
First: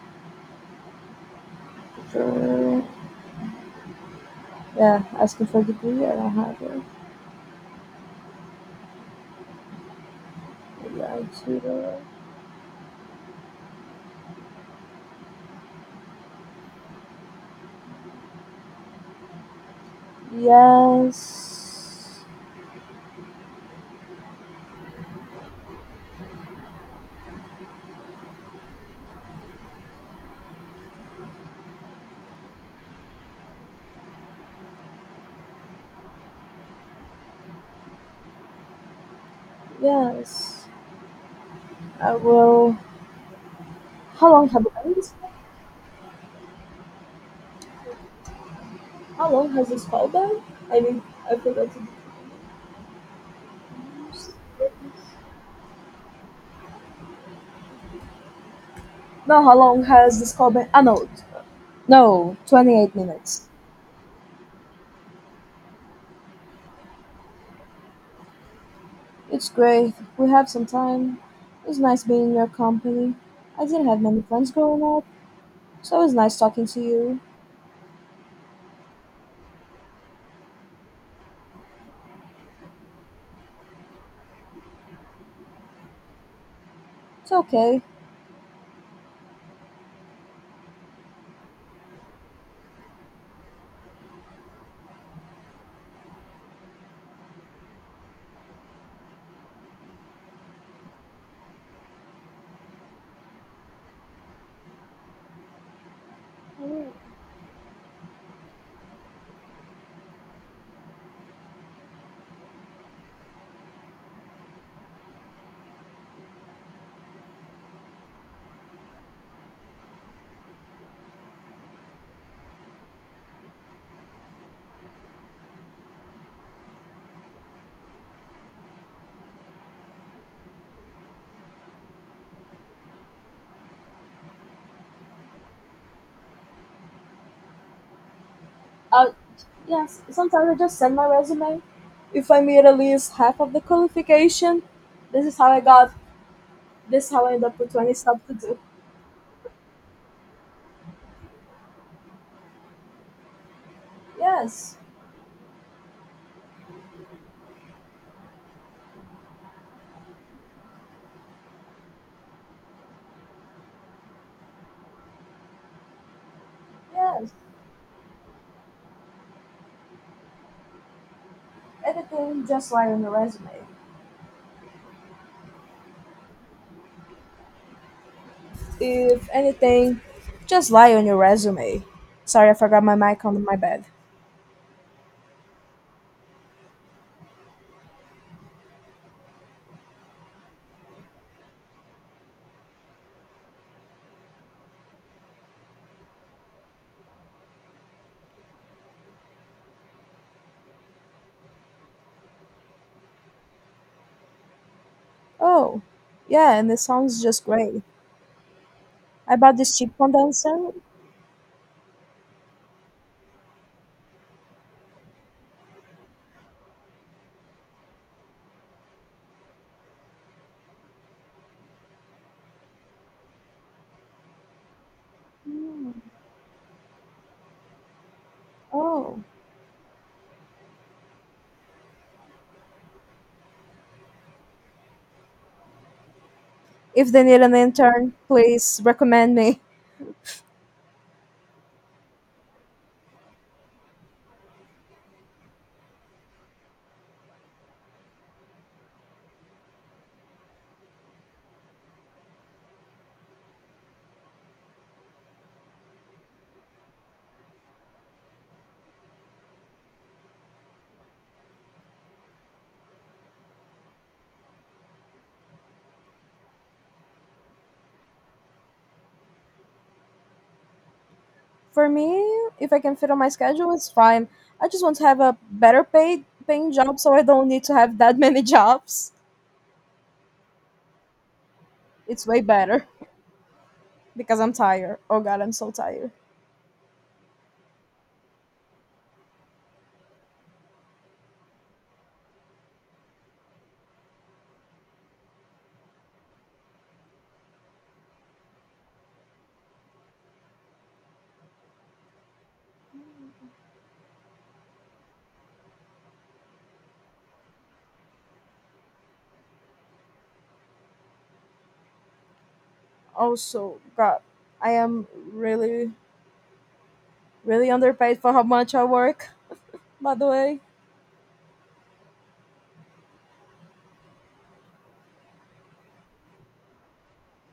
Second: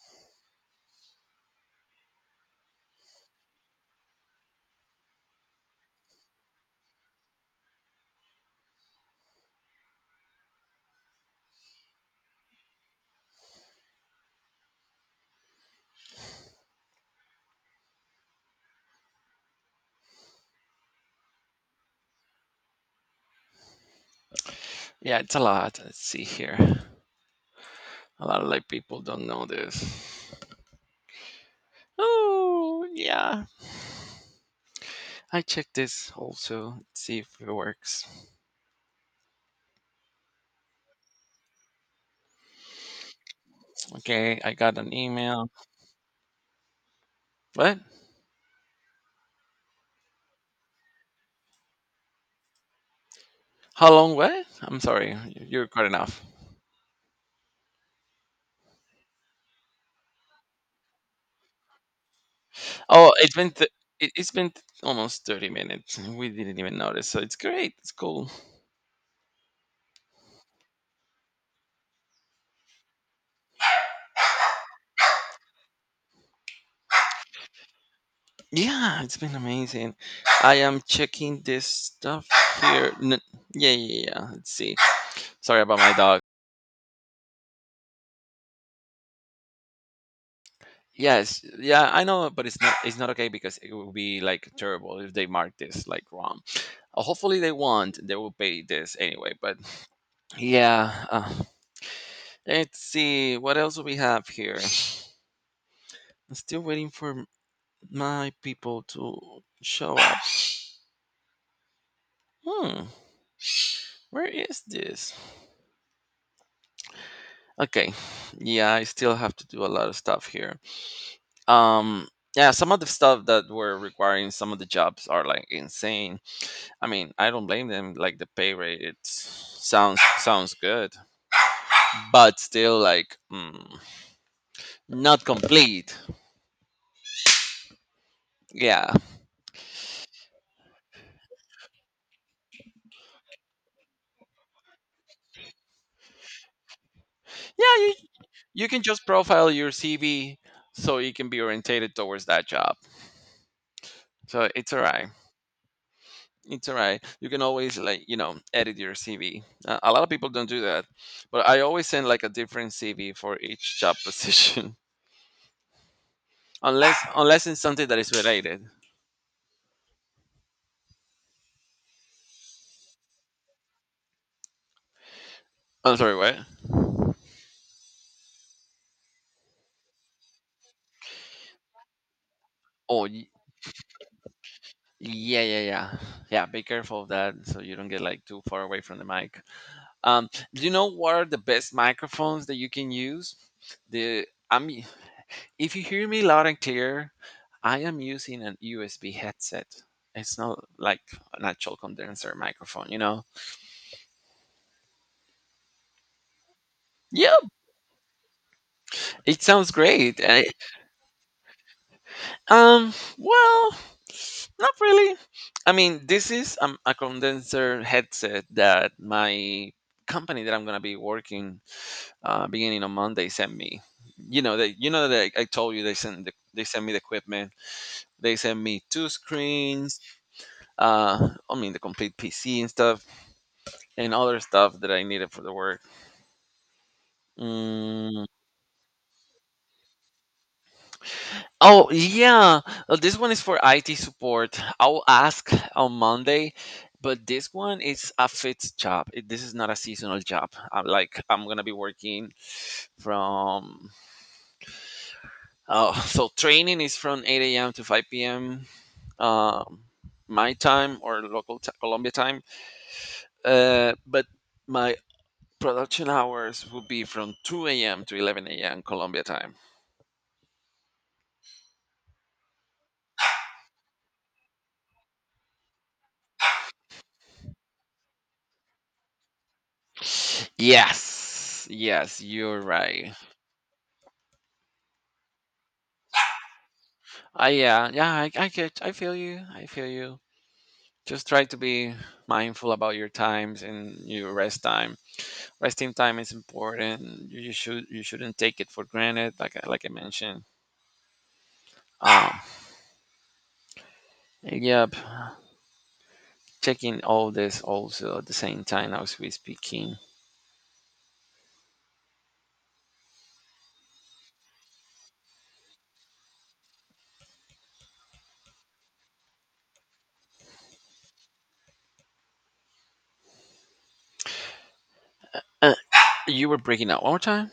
Speaker 1: for, yeah, asking for a degree, I don't have it. Yeah, I tutor. Yes,
Speaker 2: Yeah, it's a lot. Let's see here. A lot of like people don't know this. Oh yeah. I checked this also. Let's see if it works.
Speaker 1: yes. I will how
Speaker 2: Okay,
Speaker 1: long
Speaker 2: I
Speaker 1: have
Speaker 2: got
Speaker 1: I
Speaker 2: an
Speaker 1: been?
Speaker 2: email. What?
Speaker 1: How long has this call been? I mean, I forgot to.
Speaker 2: How long? What? I'm sorry. You're cutting off.
Speaker 1: No, how long has this call been? Ah no. No, twenty-eight
Speaker 2: Oh, it's been
Speaker 1: minutes.
Speaker 2: th- it- it's been th- almost thirty minutes. We didn't even notice. So it's great. It's cool.
Speaker 1: It's great. We have some time. It's nice being in your company. I didn't have many friends growing up, so it's nice talking to you.
Speaker 2: Yeah, it's been amazing. I am checking this stuff here. N- yeah, yeah, yeah. Let's see. Sorry about my dog.
Speaker 1: It's okay.
Speaker 2: Yes, yeah, I know, but it's not it's not okay because it will be like terrible if they mark this like wrong. Uh, hopefully they won't. They will pay this anyway. But yeah, uh, let's see what else we have here. I'm still waiting
Speaker 1: Mm,
Speaker 2: for my people to show up. Hmm, where is this? Okay. Yeah, I still have to do a lot of stuff here. Um yeah, some of the stuff that we're requiring some of the jobs are like insane. I mean, I don't blame them. Like the pay rate, it sounds sounds good, but still like mm, not complete. Yeah,
Speaker 1: Uh, yes, sometimes I just send my resume. If I meet at least half of the qualification, this is how I got, this is how I end up with
Speaker 2: yeah.
Speaker 1: twenty
Speaker 2: You
Speaker 1: stuff to do.
Speaker 2: you can just profile your C V so you can be orientated towards that job. So it's
Speaker 1: Yes,
Speaker 2: alright. It's all right. You can always like you know edit your C V. Uh, a lot of people don't do that, but I always send like a different C V for each job position, unless
Speaker 1: yes.
Speaker 2: unless it's something that is related.
Speaker 1: Anything, just lie on your resume.
Speaker 2: I'm sorry, what?
Speaker 1: If anything, just lie on your resume. Sorry, I forgot my
Speaker 2: Oh,
Speaker 1: mic
Speaker 2: y-
Speaker 1: on my bed.
Speaker 2: yeah, yeah, yeah, yeah. Be careful of that so you don't get like too far away from the mic. Um, do you know what are the best microphones that you can use? The I mean, if you hear me loud and clear, I am using an U S B headset. It's not like an actual condenser microphone, you know.
Speaker 1: Oh, yeah, and the song's
Speaker 2: Yep,
Speaker 1: just great. I
Speaker 2: it
Speaker 1: bought
Speaker 2: sounds
Speaker 1: this cheap
Speaker 2: great. I,
Speaker 1: condenser.
Speaker 2: um, well, not really. I mean, this is um, a condenser headset that my company that I'm gonna be working uh, beginning on Monday sent me. You know that you know that I, I told you
Speaker 1: Hmm.
Speaker 2: they sent the, they sent me the equipment. They sent me two
Speaker 1: Oh,
Speaker 2: screens. Uh, I mean the complete P C and stuff and other stuff that I needed for the work.
Speaker 1: if they need an intern,
Speaker 2: Mm,
Speaker 1: please recommend me.
Speaker 2: Oh yeah, uh, this one is for I T support. I'll ask on Monday, but this one is a fixed job. It, this is not a seasonal job. I'm like I'm gonna be working from oh so training is from eight a m to five p m. Um, my time or local t- Colombia time. Uh, but my production hours will be from two a m to eleven a m. Colombia time.
Speaker 1: For me, if I can fit on my schedule, it's fine. I just want to have a better paid paying job so I don't need to have that many jobs.
Speaker 2: Yes, yes,
Speaker 1: It's way
Speaker 2: you're
Speaker 1: better
Speaker 2: right.
Speaker 1: because I'm tired. Oh god, I'm so tired.
Speaker 2: I yeah yeah I, I get I feel you I feel you. Just try to be mindful about your times and your rest time. Resting time is important. You, you should you shouldn't take it for granted. Like I- like I mentioned. Um, yep. Checking all this also at the same time as we speaking.
Speaker 1: Also, god, I am really, really underpaid for how much I work. By the way,
Speaker 2: Uh, you were breaking up one more time.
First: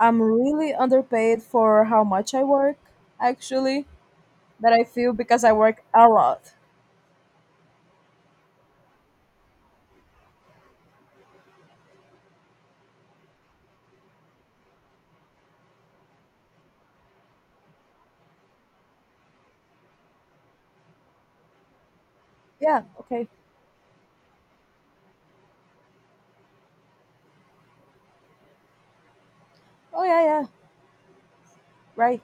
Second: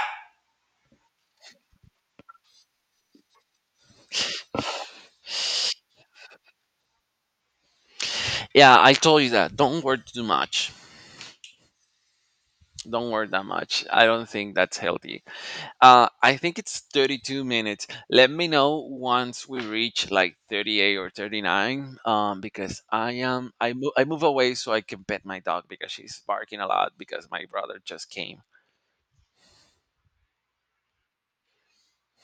Speaker 1: I'm really underpaid for how much I work, actually, that I feel because I work a lot.
Speaker 2: Yeah, I told you that. Don't work too much. Don't work that much. I don't think that's healthy. Uh, I think it's thirty-two minutes. Let me know once we reach like thirty-eight or thirty-nine, um,
Speaker 1: Yeah,
Speaker 2: because I
Speaker 1: okay.
Speaker 2: am I move I move away so I can pet my dog because she's barking a lot because my brother just came.
Speaker 1: Oh, yeah, yeah, right.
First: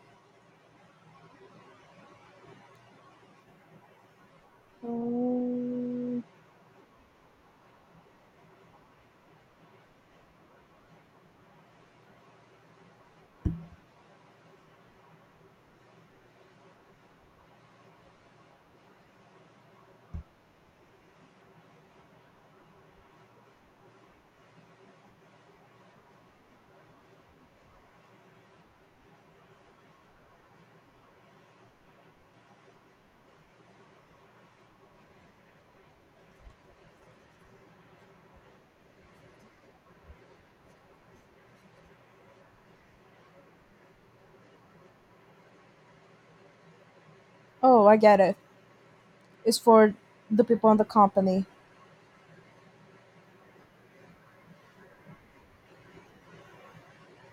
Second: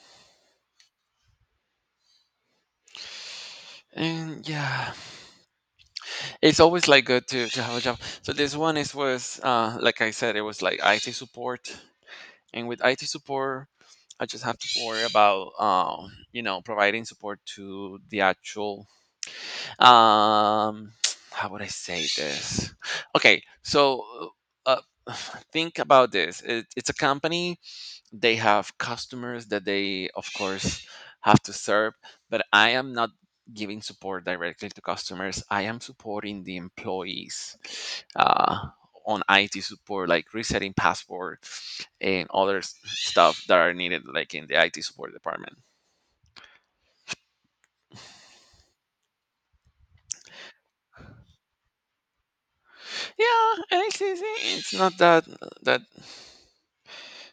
Speaker 2: And yeah,
Speaker 1: Mm,
Speaker 2: it's always like good to to have a job. So this one is was uh like I said, it was like I T support, and with I T support, I just have to worry about um you know providing support to the actual um how would I say this. Okay, so uh, think about this. It, it's a company. They have customers that they of course have to serve, but I am not giving support directly to customers. I am supporting the employees uh, on IT support, like resetting password and other s- stuff that are needed like in the IT support department.
Speaker 1: oh, I get it. It's for the people in the company.
Speaker 2: Yeah, and it's easy. It's not that that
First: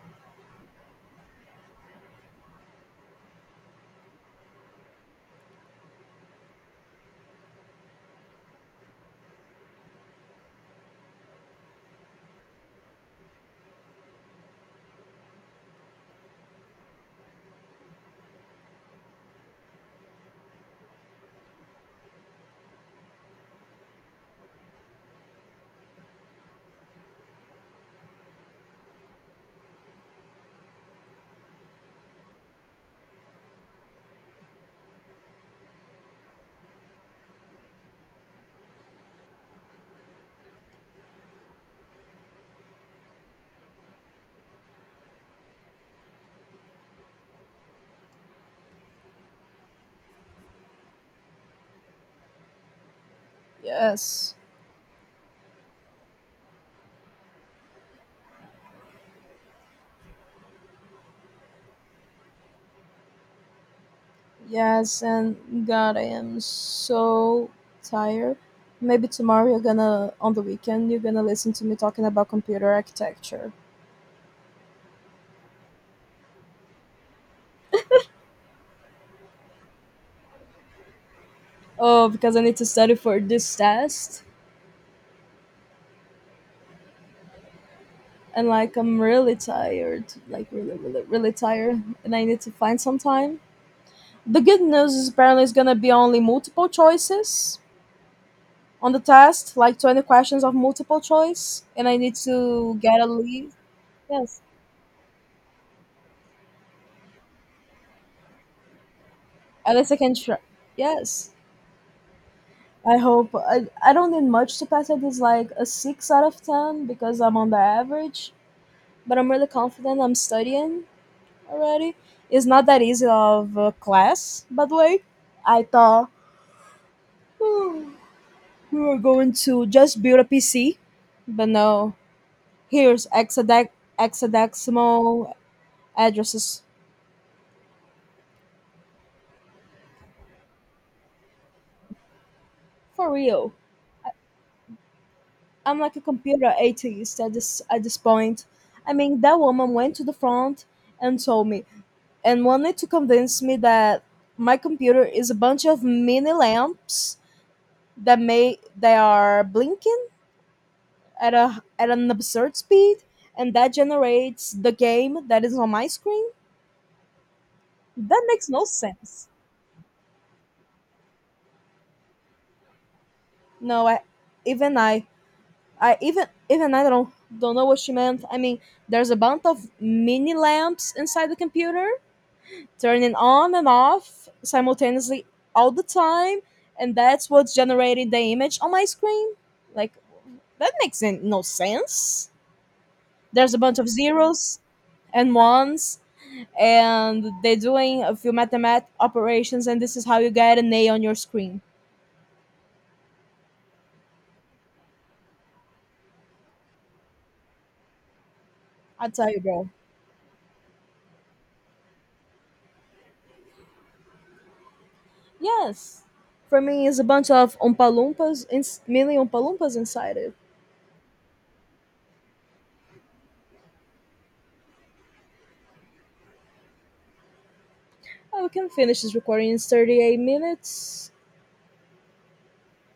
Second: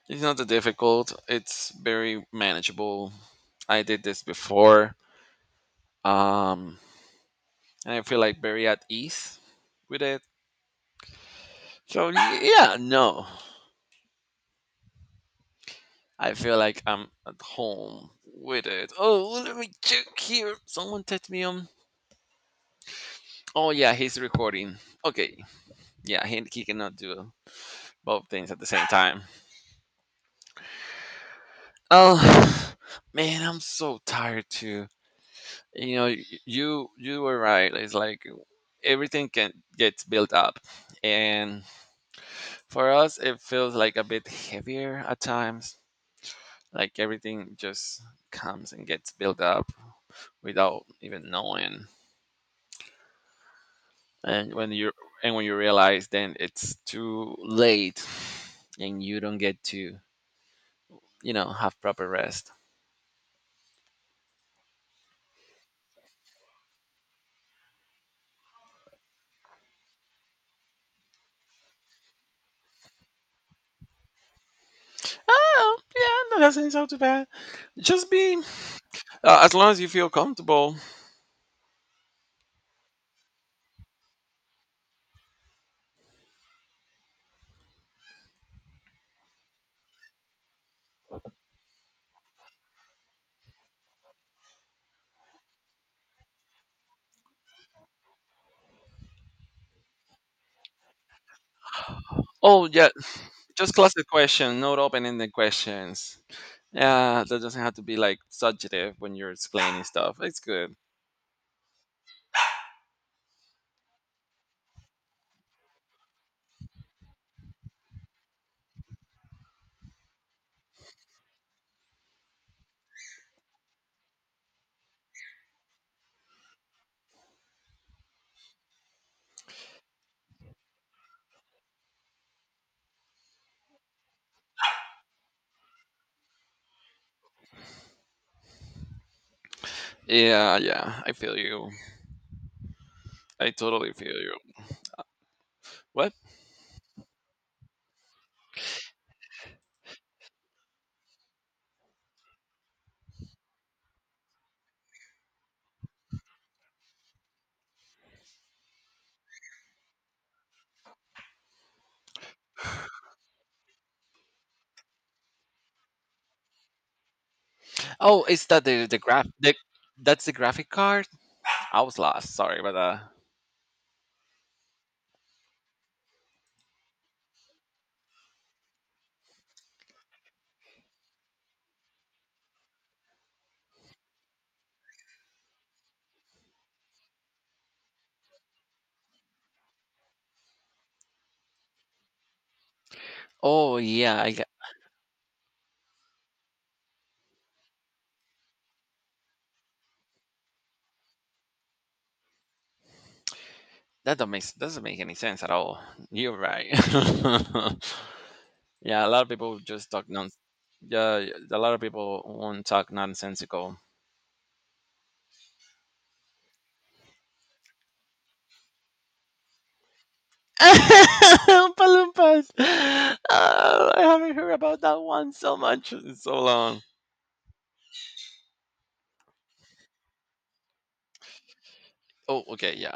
Speaker 2: It's not that difficult. It's very manageable. I did this before. Um, and I feel like very at ease with it. So y- yeah, no, I feel like I'm at home with it. Oh, well, let me check here. Someone text me on. Oh yeah, he's recording. Okay, yeah, he, he cannot do both things at the same time. Oh man, I'm so tired too. You know, y- you you were right. It's like everything can gets built up and for us it feels like a bit heavier at times, like everything just comes and gets built up without even knowing.
Speaker 1: Yes.
Speaker 2: and when you and when you realize, then it's too late and you don't get to you know have proper rest.
Speaker 1: Yes, and God, I am so tired. Maybe tomorrow you're gonna, on the weekend, you're gonna listen to me talking about computer architecture.
Speaker 2: Oh yeah, no, that doesn't sound too bad. Just be uh, as long as you feel comfortable.
Speaker 1: Oh, because I need to study for this test. And like, I'm really tired. Like, really, really, really tired. And I need to find some time. The good news is apparently it's gonna be only multiple choices on the test, like twenty questions of multiple choice. And I need
Speaker 2: Oh
Speaker 1: to
Speaker 2: yeah,
Speaker 1: get a lead.
Speaker 2: just classic
Speaker 1: Yes.
Speaker 2: question, not open-ended questions. Yeah, that doesn't have to be like subjective when you're
Speaker 1: At
Speaker 2: explaining
Speaker 1: least I can
Speaker 2: stuff. It's
Speaker 1: try.
Speaker 2: good.
Speaker 1: Yes. I hope I, I don't need much to pass it. It's like a six out of ten because I'm on the average, but I'm really confident. I'm studying already. It's not that easy of a class, by the way. I thought, "Hmm, we were going to just build a P C, but no. Here's hexadec- hexadecimal addresses
Speaker 2: Yeah, yeah, I feel you.
Speaker 1: for
Speaker 2: I
Speaker 1: real."
Speaker 2: totally feel you.
Speaker 1: I'm like a
Speaker 2: What?
Speaker 1: computer atheist at this at this point. I mean, that woman went to the front and told me and wanted to convince me that my computer is a bunch of mini lamps that may they are blinking at a at an absurd speed and that generates the game that is on my screen
Speaker 2: Oh,
Speaker 1: that
Speaker 2: is
Speaker 1: makes
Speaker 2: that
Speaker 1: no
Speaker 2: the the graph?
Speaker 1: sense.
Speaker 2: The, that's the graphic card. I was lost. Sorry about that.
Speaker 1: No I even I I even even I don't don't know what she meant. I mean, there's a bunch of mini lamps inside the computer turning on and off simultaneously all the time, and that's what's generating the image on my screen, like, that makes n- no sense. There's a
Speaker 2: Oh
Speaker 1: bunch of
Speaker 2: yeah, I get,
Speaker 1: zeros and ones, and they're doing a few mathematic operations, and this is how you get an A on your screen.
Speaker 2: that don't make, doesn't make any sense at all. You're right. yeah, a
Speaker 1: I
Speaker 2: lot of
Speaker 1: tell you,
Speaker 2: people
Speaker 1: bro.
Speaker 2: just talk non. Yeah, a lot of people won't talk nonsensical.
Speaker 1: Yes. For me, it's a bunch of Oompa-Loompas, ins- mainly Oompa-Loompas inside it.
Speaker 2: Oompa Loompas. Oh, I haven't heard about that one so much in so long.
Speaker 1: I We can finish this recording in thirty-eight minutes.
Speaker 2: Oh, okay, yeah.